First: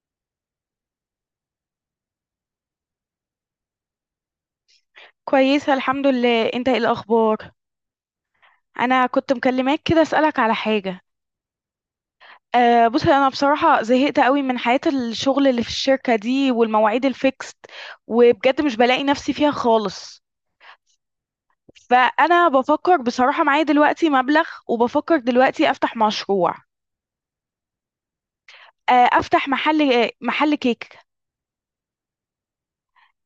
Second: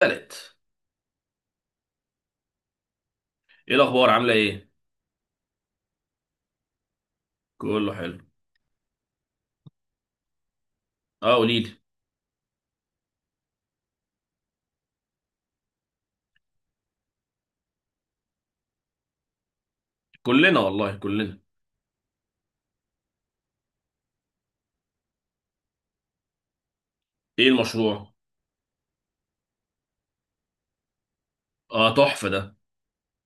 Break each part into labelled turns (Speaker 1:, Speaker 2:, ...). Speaker 1: تالت. ايه الاخبار؟ عامله ايه؟
Speaker 2: كويسة الحمد لله، انت ايه الاخبار؟
Speaker 1: كله حلو.
Speaker 2: انا كنت مكلماك كده اسألك على حاجة.
Speaker 1: اه، قولي لي.
Speaker 2: أه بص، انا بصراحة زهقت قوي من حياة الشغل اللي في الشركة دي والمواعيد الفيكست، وبجد مش بلاقي نفسي فيها خالص.
Speaker 1: كلنا والله كلنا.
Speaker 2: فانا بفكر بصراحة معايا دلوقتي مبلغ، وبفكر دلوقتي افتح مشروع.
Speaker 1: ايه المشروع؟
Speaker 2: افتح محل كيك.
Speaker 1: اه، تحفه ده.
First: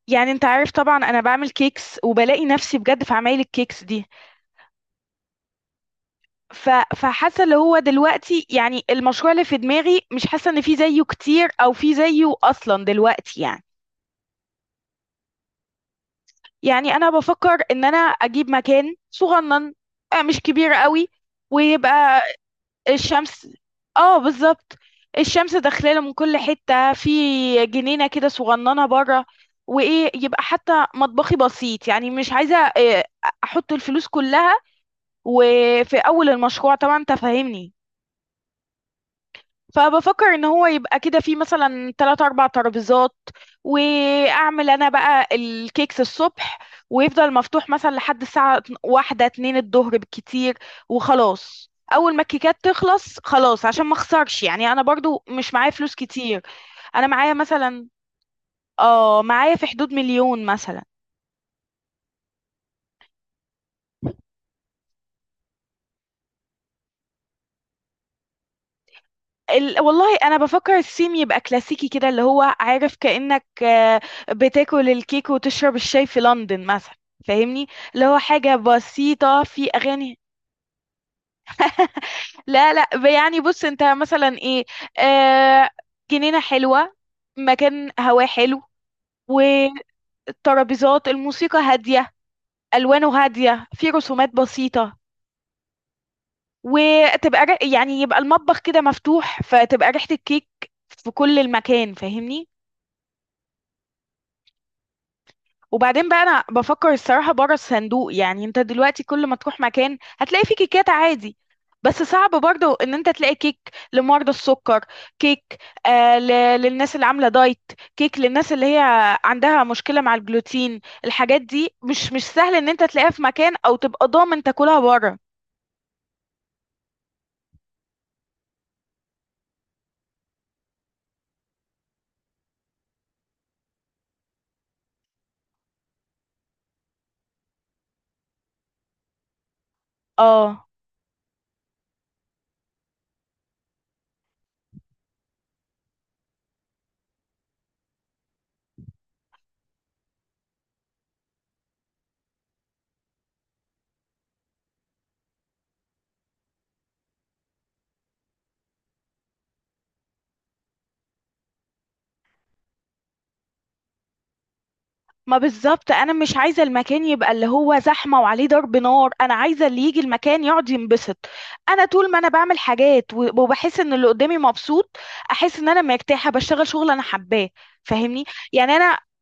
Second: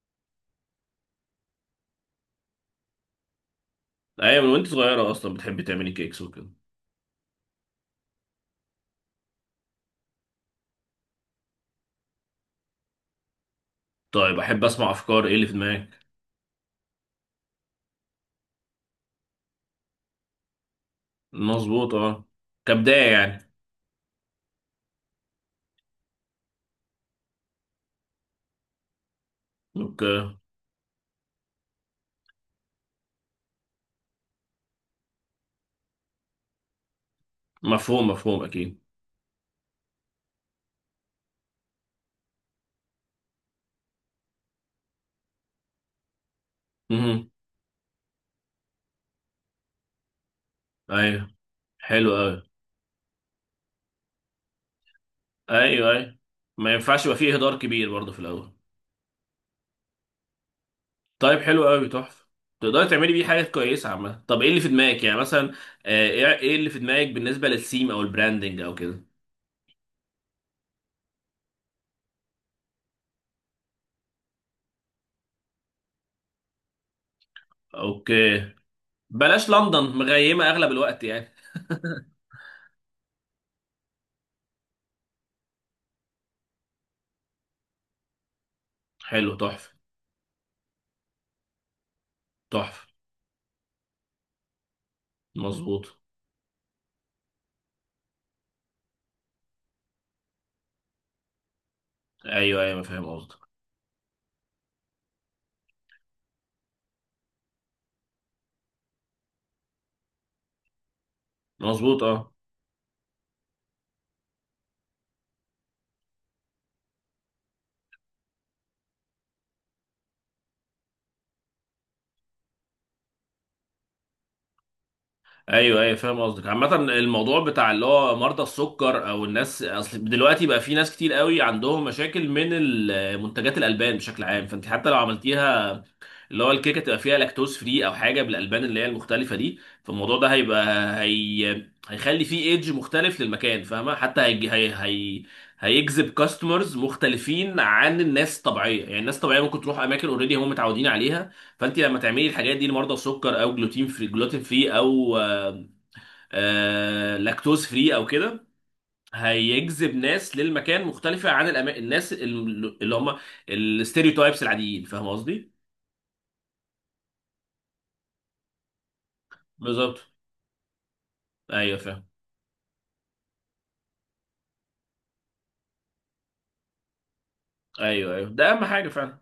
Speaker 2: يعني انت عارف طبعا انا بعمل كيكس، وبلاقي نفسي بجد في عمايل الكيكس دي.
Speaker 1: ايوه، من وانت صغيره اصلا بتحبي تعملي كيكس وكده.
Speaker 2: ف... فحاسه اللي هو دلوقتي يعني المشروع اللي في دماغي، مش حاسه ان في زيه كتير او في زيه اصلا دلوقتي يعني.
Speaker 1: طيب، احب اسمع افكار، ايه اللي في دماغك؟
Speaker 2: يعني انا بفكر ان انا اجيب مكان صغنن، مش كبير قوي.
Speaker 1: مظبوط
Speaker 2: ويبقى
Speaker 1: اه. كبدايه
Speaker 2: الشمس.
Speaker 1: يعني.
Speaker 2: اه بالظبط، الشمس داخلاله من كل حته، في جنينه كده صغننه بره.
Speaker 1: اوكي.
Speaker 2: وايه، يبقى حتى مطبخي بسيط، يعني مش عايزه احط الفلوس كلها وفي اول المشروع، طبعا انت فاهمني.
Speaker 1: مفهوم مفهوم اكيد.
Speaker 2: فبفكر ان هو يبقى كده في مثلا تلات اربع ترابيزات، واعمل انا بقى الكيكس الصبح،
Speaker 1: امم
Speaker 2: ويفضل مفتوح مثلا لحد الساعة واحدة اتنين الظهر بالكتير.
Speaker 1: ايوه،
Speaker 2: وخلاص
Speaker 1: حلو
Speaker 2: اول ما
Speaker 1: قوي.
Speaker 2: الكيكات تخلص خلاص، عشان ما اخسرش، يعني انا برضو مش معايا
Speaker 1: ايوه
Speaker 2: فلوس
Speaker 1: ايوه،
Speaker 2: كتير.
Speaker 1: ما ينفعش
Speaker 2: انا
Speaker 1: يبقى
Speaker 2: معايا
Speaker 1: فيه هدار
Speaker 2: مثلا،
Speaker 1: كبير برضه في الاول.
Speaker 2: اه معايا في حدود مليون مثلا.
Speaker 1: طيب، حلو قوي تحفه، تقدري تعملي بيه حاجات كويسه عامه. طب ايه اللي في دماغك يعني مثلا؟ ايه اللي في دماغك بالنسبه للثيم او البراندنج او كده؟
Speaker 2: والله انا بفكر الثيم يبقى كلاسيكي كده، اللي هو عارف كأنك بتاكل الكيك وتشرب الشاي في لندن مثلا. فاهمني؟ اللي هو
Speaker 1: اوكي.
Speaker 2: حاجة بسيطة
Speaker 1: بلاش
Speaker 2: في
Speaker 1: لندن،
Speaker 2: أغاني.
Speaker 1: مغيمة اغلب الوقت يعني.
Speaker 2: لا لا، يعني بص انت مثلا ايه، آه جنينة حلوة، مكان هواه حلو.
Speaker 1: حلو تحفة.
Speaker 2: والترابيزات، الموسيقى هادية،
Speaker 1: تحفة.
Speaker 2: ألوانه هادية، في رسومات بسيطة.
Speaker 1: مظبوط.
Speaker 2: يعني يبقى المطبخ كده مفتوح، فتبقى ريحة الكيك في كل المكان. فاهمني؟
Speaker 1: ايوه ايوه فاهم قصدك.
Speaker 2: وبعدين بقى انا بفكر الصراحه بره الصندوق، يعني انت دلوقتي كل ما تروح مكان هتلاقي فيه كيكات عادي.
Speaker 1: مظبوط
Speaker 2: بس صعب
Speaker 1: اه.
Speaker 2: برضه ان انت تلاقي كيك لمرضى السكر، كيك للناس اللي عامله دايت، كيك للناس اللي هي عندها مشكله مع الجلوتين. الحاجات دي مش سهل ان انت تلاقيها في مكان، او تبقى ضامن تاكلها بره.
Speaker 1: ايوه ايوه فاهم قصدك، عامة الموضوع بتاع اللي هو مرضى السكر او الناس، اصل دلوقتي بقى في ناس كتير قوي عندهم مشاكل من منتجات الالبان بشكل عام، فانت حتى لو عملتيها اللي هو الكيكه تبقى فيها لاكتوز فري او حاجه بالالبان اللي هي المختلفه دي، فالموضوع ده هيبقى
Speaker 2: اه
Speaker 1: هيخلي فيه ايدج مختلف للمكان، فاهمه؟ حتى هيجذب كاستمرز مختلفين عن الناس الطبيعيه، يعني الناس الطبيعيه ممكن تروح اماكن اوريدي هم متعودين عليها. فانت لما تعملي الحاجات دي لمرضى السكر او جلوتين فري جلوتين فري او لاكتوز فري او كده، هيجذب ناس للمكان مختلفه عن الناس اللي هم الستيريوتايبس العاديين، فاهم
Speaker 2: ما
Speaker 1: قصدي؟
Speaker 2: بالظبط، انا مش عايزه المكان يبقى اللي هو زحمه وعليه ضرب نار، انا عايزه اللي
Speaker 1: بالظبط.
Speaker 2: يجي المكان يقعد ينبسط.
Speaker 1: ايوه
Speaker 2: انا
Speaker 1: فاهم.
Speaker 2: طول ما انا بعمل حاجات وبحس ان اللي قدامي مبسوط، احس ان انا مرتاحه، بشتغل شغل انا حباه.
Speaker 1: ايوه
Speaker 2: فاهمني؟
Speaker 1: ايوه، ده اهم
Speaker 2: يعني
Speaker 1: حاجه
Speaker 2: انا،
Speaker 1: فعلا.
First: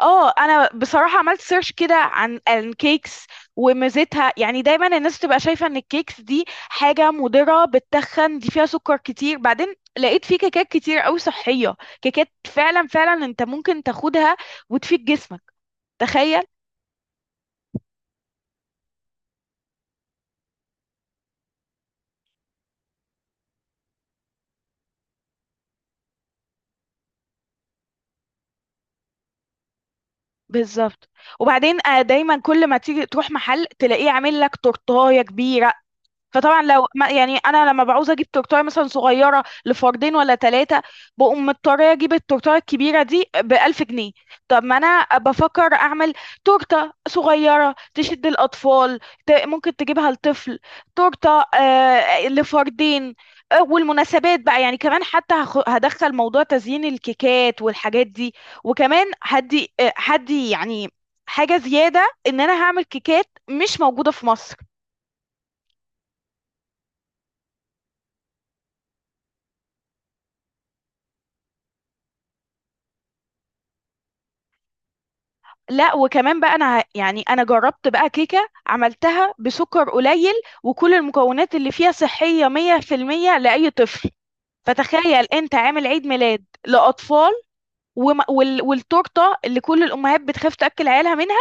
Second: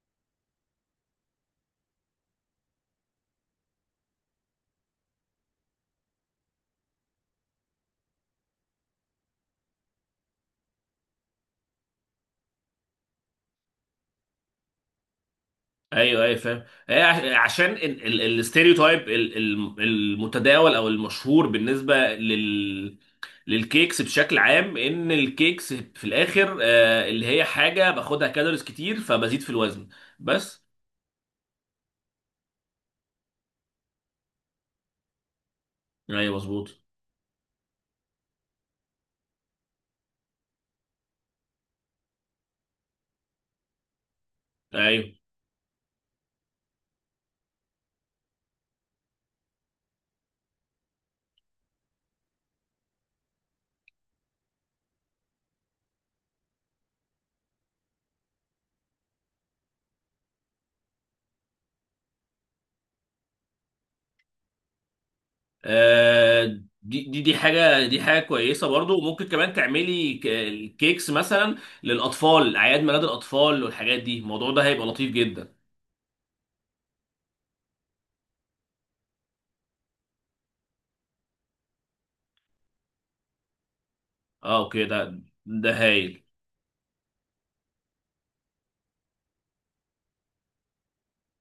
Speaker 2: اه انا بصراحه عملت سيرش كده عن الكيكس وميزتها. يعني دايما الناس تبقى شايفه ان الكيكس دي حاجه مضره، بتتخن، دي فيها سكر كتير. بعدين لقيت في كيكات كتير قوي صحيه، كيكات فعلا فعلا انت ممكن تاخدها وتفيد جسمك.
Speaker 1: ايوه ايوه
Speaker 2: تخيل!
Speaker 1: فاهم، هي عشان الاستيريوتايب المتداول او المشهور بالنسبه للكيكس بشكل عام، ان الكيكس في الاخر اللي هي حاجه باخدها كالوريز كتير فبزيد في الوزن بس.
Speaker 2: بالظبط. وبعدين دايما كل ما تيجي تروح محل تلاقيه عامل لك تورتايه كبيره.
Speaker 1: ايوه
Speaker 2: فطبعا
Speaker 1: مظبوط.
Speaker 2: لو ما يعني انا لما بعوز اجيب تورتايه مثلا صغيره لفردين ولا ثلاثه، بقوم مضطره اجيب التورتايه الكبيره دي ب 1000 جنيه. طب ما انا
Speaker 1: ايوه
Speaker 2: بفكر اعمل تورته صغيره تشد الاطفال، ممكن تجيبها لطفل، تورته آه لفردين. والمناسبات بقى يعني كمان، حتى هدخل موضوع تزيين الكيكات والحاجات دي. وكمان هدي هدي يعني حاجه زياده، ان انا هعمل كيكات مش موجوده في مصر.
Speaker 1: دي حاجه، دي حاجه كويسه برضو، وممكن كمان تعملي كيكس مثلا للاطفال، اعياد ميلاد الاطفال والحاجات دي، الموضوع ده هيبقى لطيف جدا.
Speaker 2: لا وكمان بقى انا يعني انا جربت بقى كيكة عملتها بسكر قليل، وكل المكونات اللي فيها صحية 100% لأي طفل.
Speaker 1: اه اوكي، ده
Speaker 2: فتخيل انت
Speaker 1: ده
Speaker 2: عامل عيد
Speaker 1: هايل.
Speaker 2: ميلاد لأطفال، والتورتة اللي كل الأمهات بتخاف تأكل عيالها منها،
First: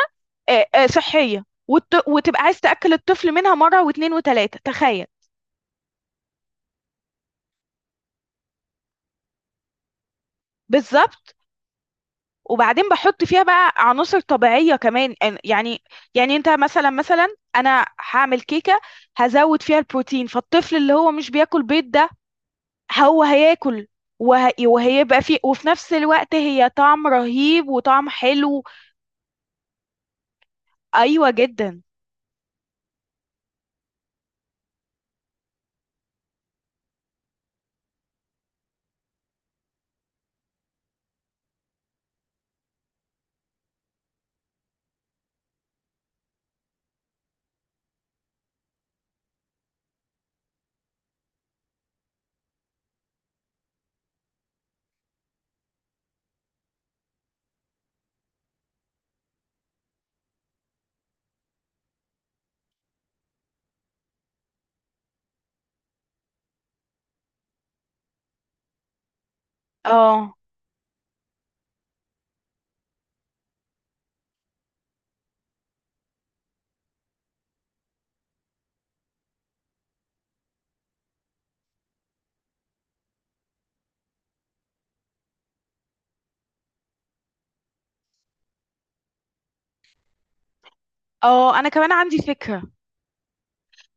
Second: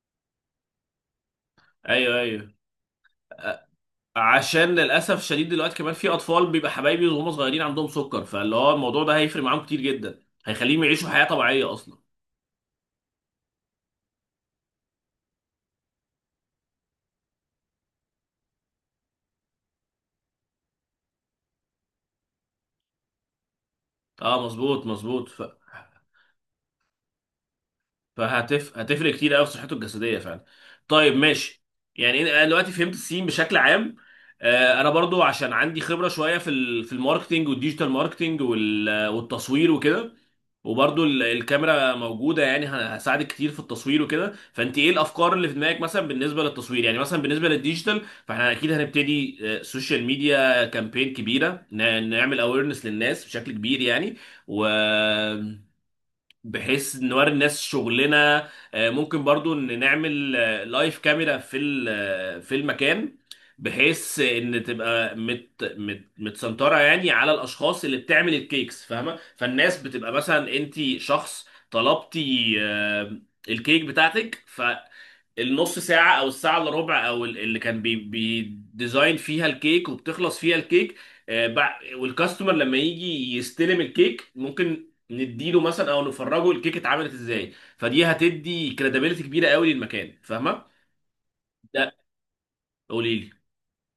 Speaker 2: صحية
Speaker 1: ايوه
Speaker 2: وتبقى
Speaker 1: ايوه.
Speaker 2: عايز تأكل الطفل منها
Speaker 1: أ-
Speaker 2: مرة واتنين وتلاتة.
Speaker 1: عشان
Speaker 2: تخيل!
Speaker 1: للاسف شديد دلوقتي كمان في اطفال بيبقى حبايبي وهم صغيرين عندهم سكر، فاللي هو الموضوع ده هيفرق معاهم كتير جدا، هيخليهم يعيشوا حياه
Speaker 2: بالظبط.
Speaker 1: طبيعيه اصلا.
Speaker 2: وبعدين بحط فيها بقى عناصر طبيعية كمان، يعني، يعني انت مثلا، انا هعمل كيكة هزود فيها البروتين، فالطفل اللي هو مش بياكل بيض ده، هو هياكل،
Speaker 1: اه مظبوط
Speaker 2: وهيبقى
Speaker 1: مظبوط،
Speaker 2: فيه،
Speaker 1: ف...
Speaker 2: وفي نفس الوقت هي طعم رهيب وطعم حلو.
Speaker 1: فهتف هتفرق كتير قوي في صحته الجسديه فعلا. طيب
Speaker 2: ايوه
Speaker 1: ماشي،
Speaker 2: جدا.
Speaker 1: يعني انا دلوقتي فهمت السين بشكل عام. انا برضو عشان عندي خبره شويه في في الماركتينج والديجيتال ماركتينج والتصوير وكده، وبرضو الكاميرا موجوده يعني هساعدك كتير في التصوير وكده. فانت ايه الافكار اللي في دماغك مثلا بالنسبه للتصوير؟ يعني مثلا بالنسبه للديجيتال، فاحنا اكيد هنبتدي سوشيال ميديا كامبين كبيره، نعمل اويرنس للناس بشكل كبير يعني. و بحيث نوري الناس شغلنا. ممكن برضو ان نعمل لايف كاميرا في ال- آه، في المكان، بحيث ان تبقى مت مت متسنطره يعني على الاشخاص اللي بتعمل الكيكس، فاهمه؟ فالناس بتبقى
Speaker 2: اه
Speaker 1: مثلا انت شخص طلبتي الكيك بتاعتك، النص ساعة أو الساعة إلا ربع، أو اللي كان بيديزاين فيها الكيك وبتخلص فيها الكيك، والكاستمر لما يجي يستلم الكيك ممكن نديله مثلا أو نفرجه الكيك اتعملت إزاي، فدي هتدي كريديبيلتي كبيرة قوي للمكان، فاهمة؟
Speaker 2: اه، انا
Speaker 1: ده،
Speaker 2: كمان عندي فكرة.
Speaker 1: قولي لي.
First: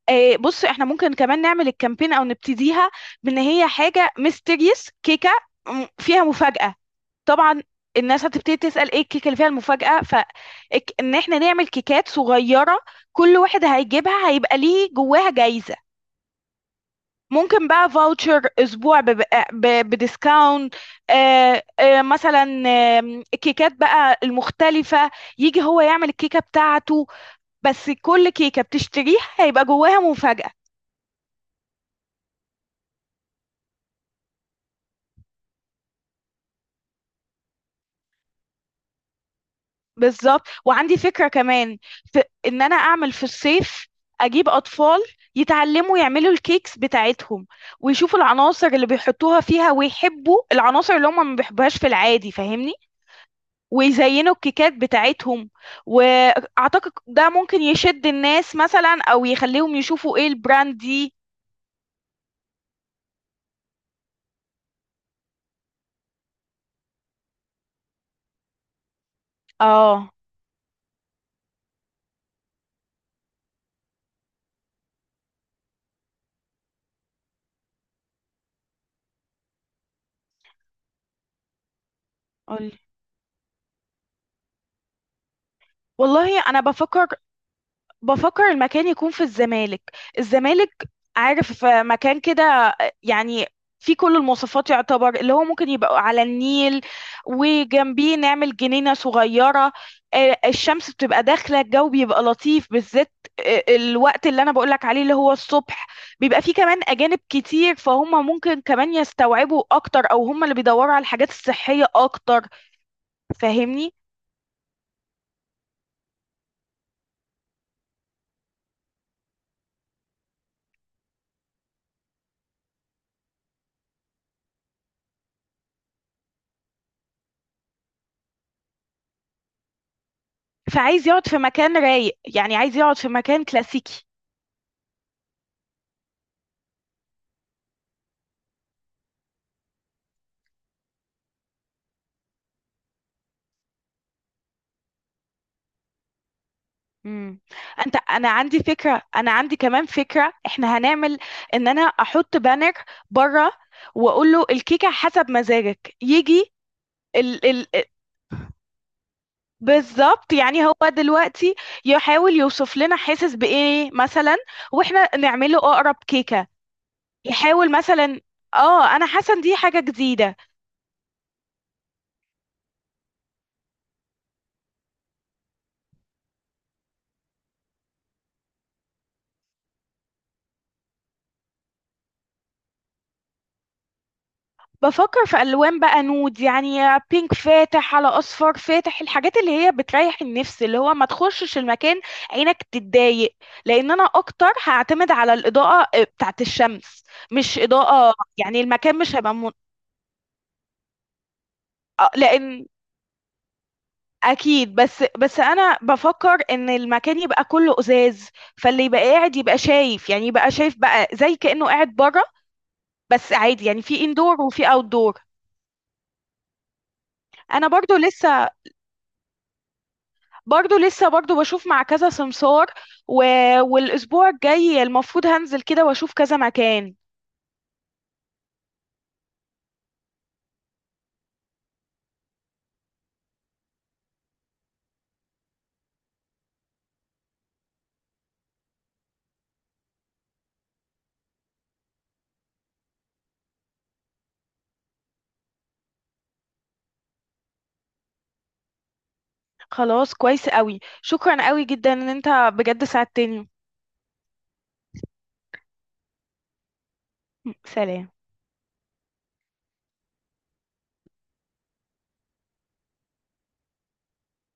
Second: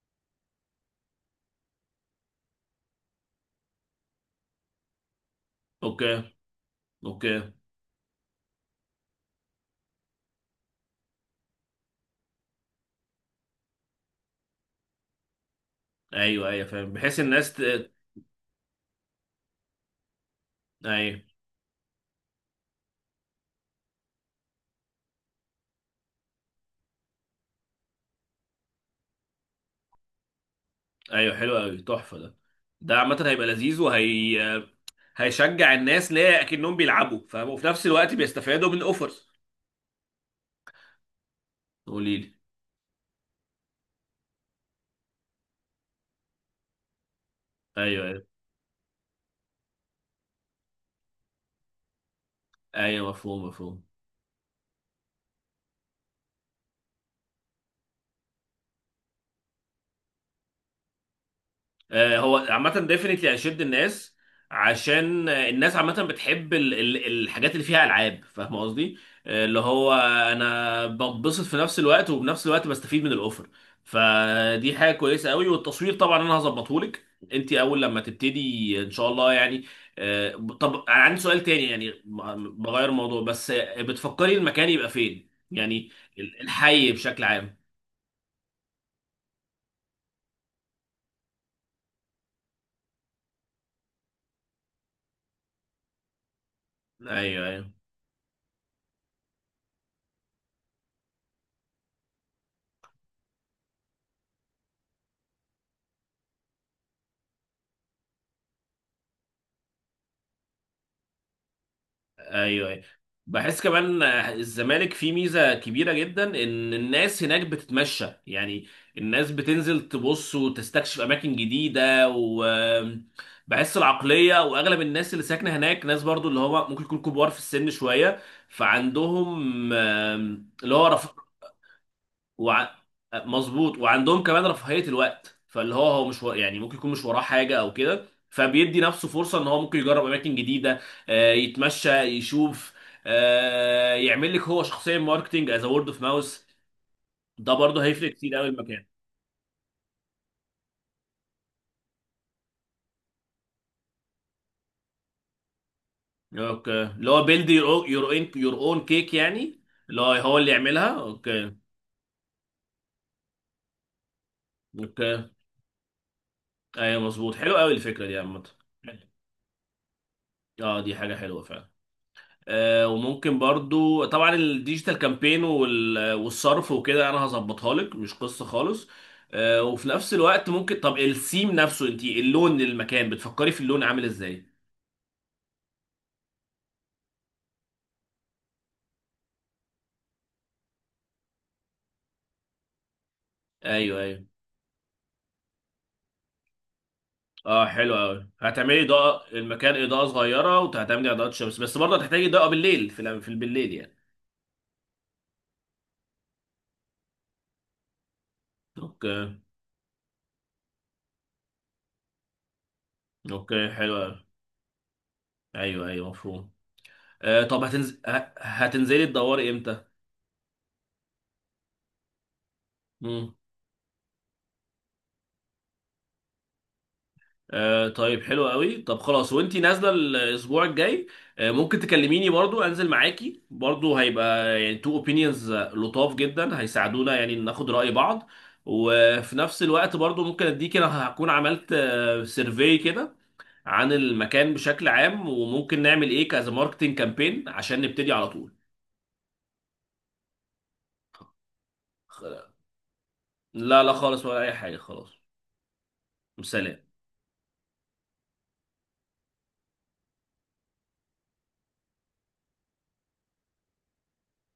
Speaker 2: بص، احنا ممكن كمان نعمل الكامبين او نبتديها بان هي حاجة ميستيريس كيكة،
Speaker 1: أوكي
Speaker 2: فيها مفاجأة.
Speaker 1: أوكي.
Speaker 2: طبعا الناس هتبتدي تسأل ايه الكيكة اللي فيها المفاجأة، فان احنا نعمل كيكات صغيرة كل واحد هيجيبها هيبقى ليه جواها جايزة.
Speaker 1: أيوه أيوه فاهم، بحيث الناس
Speaker 2: ممكن بقى فاوتشر اسبوع بديسكاونت.
Speaker 1: أيوه
Speaker 2: مثلا آه الكيكات بقى المختلفة، يجي هو يعمل الكيكة بتاعته، بس كل كيكة بتشتريها هيبقى جواها مفاجأة.
Speaker 1: أيوه، حلو قوي تحفة ده. ده عامة هيبقى لذيذ، وهي هيشجع الناس ليه، أكنهم بيلعبوا، فاهم؟ وفي نفس الوقت بيستفادوا من أوفرز.
Speaker 2: بالظبط. وعندي فكرة كمان،
Speaker 1: قولي
Speaker 2: في
Speaker 1: لي.
Speaker 2: ان انا اعمل في الصيف اجيب اطفال يتعلموا يعملوا الكيكس بتاعتهم،
Speaker 1: ايوه
Speaker 2: ويشوفوا
Speaker 1: أيوه.
Speaker 2: العناصر اللي بيحطوها فيها، ويحبوا العناصر اللي هم ما بيحبوهاش في العادي. فاهمني؟
Speaker 1: ايوه مفهوم مفهوم.
Speaker 2: ويزينوا الكيكات بتاعتهم. واعتقد ده ممكن يشد الناس مثلا، او يخليهم يشوفوا ايه البراند دي.
Speaker 1: هو عامة ديفنتلي هيشد الناس، عشان الناس عامة بتحب الحاجات اللي فيها ألعاب، فاهم قصدي؟ اللي هو
Speaker 2: اه
Speaker 1: أنا بتبسط في نفس الوقت، وبنفس الوقت بستفيد من الأوفر، فدي حاجة كويسة قوي. والتصوير طبعا أنا هظبطهولك أنت أول لما تبتدي إن شاء الله يعني. طب أنا عندي سؤال تاني، يعني
Speaker 2: قولي.
Speaker 1: بغير الموضوع، بس بتفكري المكان يبقى فين يعني؟
Speaker 2: والله انا
Speaker 1: الحي
Speaker 2: بفكر،
Speaker 1: بشكل عام؟
Speaker 2: بفكر المكان يكون في الزمالك. الزمالك، عارف مكان كده، يعني في كل المواصفات، يعتبر اللي هو ممكن يبقى على النيل،
Speaker 1: ايوه أيوه.
Speaker 2: وجنبيه نعمل جنينة صغيرة. الشمس بتبقى داخلة، الجو بيبقى لطيف، بالذات الوقت اللي أنا بقولك عليه اللي هو الصبح. بيبقى فيه كمان أجانب كتير، فهم ممكن كمان يستوعبوا أكتر، أو هم اللي بيدوروا على الحاجات الصحية أكتر.
Speaker 1: ايوه أيوة. بحس
Speaker 2: فاهمني؟
Speaker 1: كمان الزمالك فيه ميزه كبيره جدا، ان الناس هناك بتتمشى يعني، الناس بتنزل تبص وتستكشف اماكن جديده، وبحس العقليه واغلب الناس اللي ساكنه هناك ناس، برضو اللي هو ممكن يكون كبار في السن شويه، فعندهم اللي هو،
Speaker 2: فعايز يقعد في مكان رايق، يعني
Speaker 1: وع...
Speaker 2: عايز يقعد في مكان
Speaker 1: مظبوط،
Speaker 2: كلاسيكي.
Speaker 1: وعندهم كمان رفاهية الوقت، فاللي هو هو مش يعني ممكن يكون مش وراه حاجة او كده، فبيدي نفسه فرصة ان هو ممكن يجرب اماكن جديدة، يتمشى، يشوف، يعمل لك هو شخصيا ماركتنج از وورد اوف ماوس،
Speaker 2: امم،
Speaker 1: ده برضه
Speaker 2: انت
Speaker 1: هيفرق
Speaker 2: انا
Speaker 1: كتير قوي
Speaker 2: عندي
Speaker 1: المكان.
Speaker 2: فكره، انا عندي كمان فكره، احنا هنعمل ان انا احط بانر بره، واقول له الكيكه حسب مزاجك يجي.
Speaker 1: اوكي، اللي هو
Speaker 2: ال
Speaker 1: بيلد يور
Speaker 2: ال،
Speaker 1: اون يور اون كيك يعني، اللي هو
Speaker 2: بالظبط.
Speaker 1: هو اللي
Speaker 2: يعني هو
Speaker 1: يعملها. اوكي
Speaker 2: دلوقتي يحاول يوصف لنا حاسس بايه مثلا،
Speaker 1: اوكي.
Speaker 2: واحنا نعمله اقرب كيكه.
Speaker 1: ايوه مظبوط، حلو
Speaker 2: يحاول
Speaker 1: قوي الفكرة دي
Speaker 2: مثلا،
Speaker 1: عامة.
Speaker 2: اه، انا حاسه إن دي حاجه جديده.
Speaker 1: اه دي حاجة حلوة فعلا. وممكن برضو طبعا الديجيتال كامبين والصرف وكده انا هظبطها لك، مش قصة خالص. وفي نفس الوقت ممكن، طب السيم نفسه انت اللون للمكان بتفكري في اللون عامل ازاي؟
Speaker 2: بفكر في ألوان بقى نود يعني، بينك فاتح على أصفر فاتح، الحاجات اللي هي بتريح النفس، اللي هو ما تخشش المكان عينك تتضايق. لأن
Speaker 1: ايوه
Speaker 2: أنا
Speaker 1: ايوه.
Speaker 2: أكتر هعتمد على الإضاءة بتاعت الشمس، مش
Speaker 1: اه حلو
Speaker 2: إضاءة،
Speaker 1: قوي،
Speaker 2: يعني
Speaker 1: هتعملي
Speaker 2: المكان مش
Speaker 1: اضاءة
Speaker 2: هيبقى من...
Speaker 1: المكان اضاءة صغيرة وهتعملي اضاءة شمس، بس برضه
Speaker 2: آه،
Speaker 1: هتحتاجي اضاءة
Speaker 2: لأن
Speaker 1: بالليل في في بالليل يعني.
Speaker 2: أكيد. بس أنا بفكر إن المكان يبقى كله إزاز، فاللي يبقى
Speaker 1: اوكي
Speaker 2: قاعد يبقى شايف، يعني يبقى شايف بقى زي كأنه قاعد بره، بس عادي
Speaker 1: اوكي
Speaker 2: يعني،
Speaker 1: حلو
Speaker 2: في
Speaker 1: قوي.
Speaker 2: إندور وفي أوتدور.
Speaker 1: ايوه ايوه مفهوم. طب
Speaker 2: أنا برضو لسه،
Speaker 1: هتنزلي تدوري امتى؟
Speaker 2: برضو بشوف مع كذا سمسار، و...
Speaker 1: مم.
Speaker 2: والاسبوع الجاي المفروض هنزل كده واشوف كذا مكان.
Speaker 1: آه طيب حلو قوي، طب خلاص وانتي نازله الاسبوع الجاي، ممكن تكلميني، برضو انزل معاكي، برضو هيبقى يعني تو اوبينيونز لطاف جدا، هيساعدونا يعني ناخد رأي بعض. وفي نفس الوقت برضو ممكن اديكي انا هكون عملت سيرفي كده عن المكان بشكل عام، وممكن نعمل ايه كذا ماركتنج كامبين عشان نبتدي على طول.
Speaker 2: خلاص كويس قوي، شكرا قوي جدا ان انت بجد ساعدتني.
Speaker 1: لا لا خالص، ولا اي حاجه. خلاص. سلام.
Speaker 2: سلام.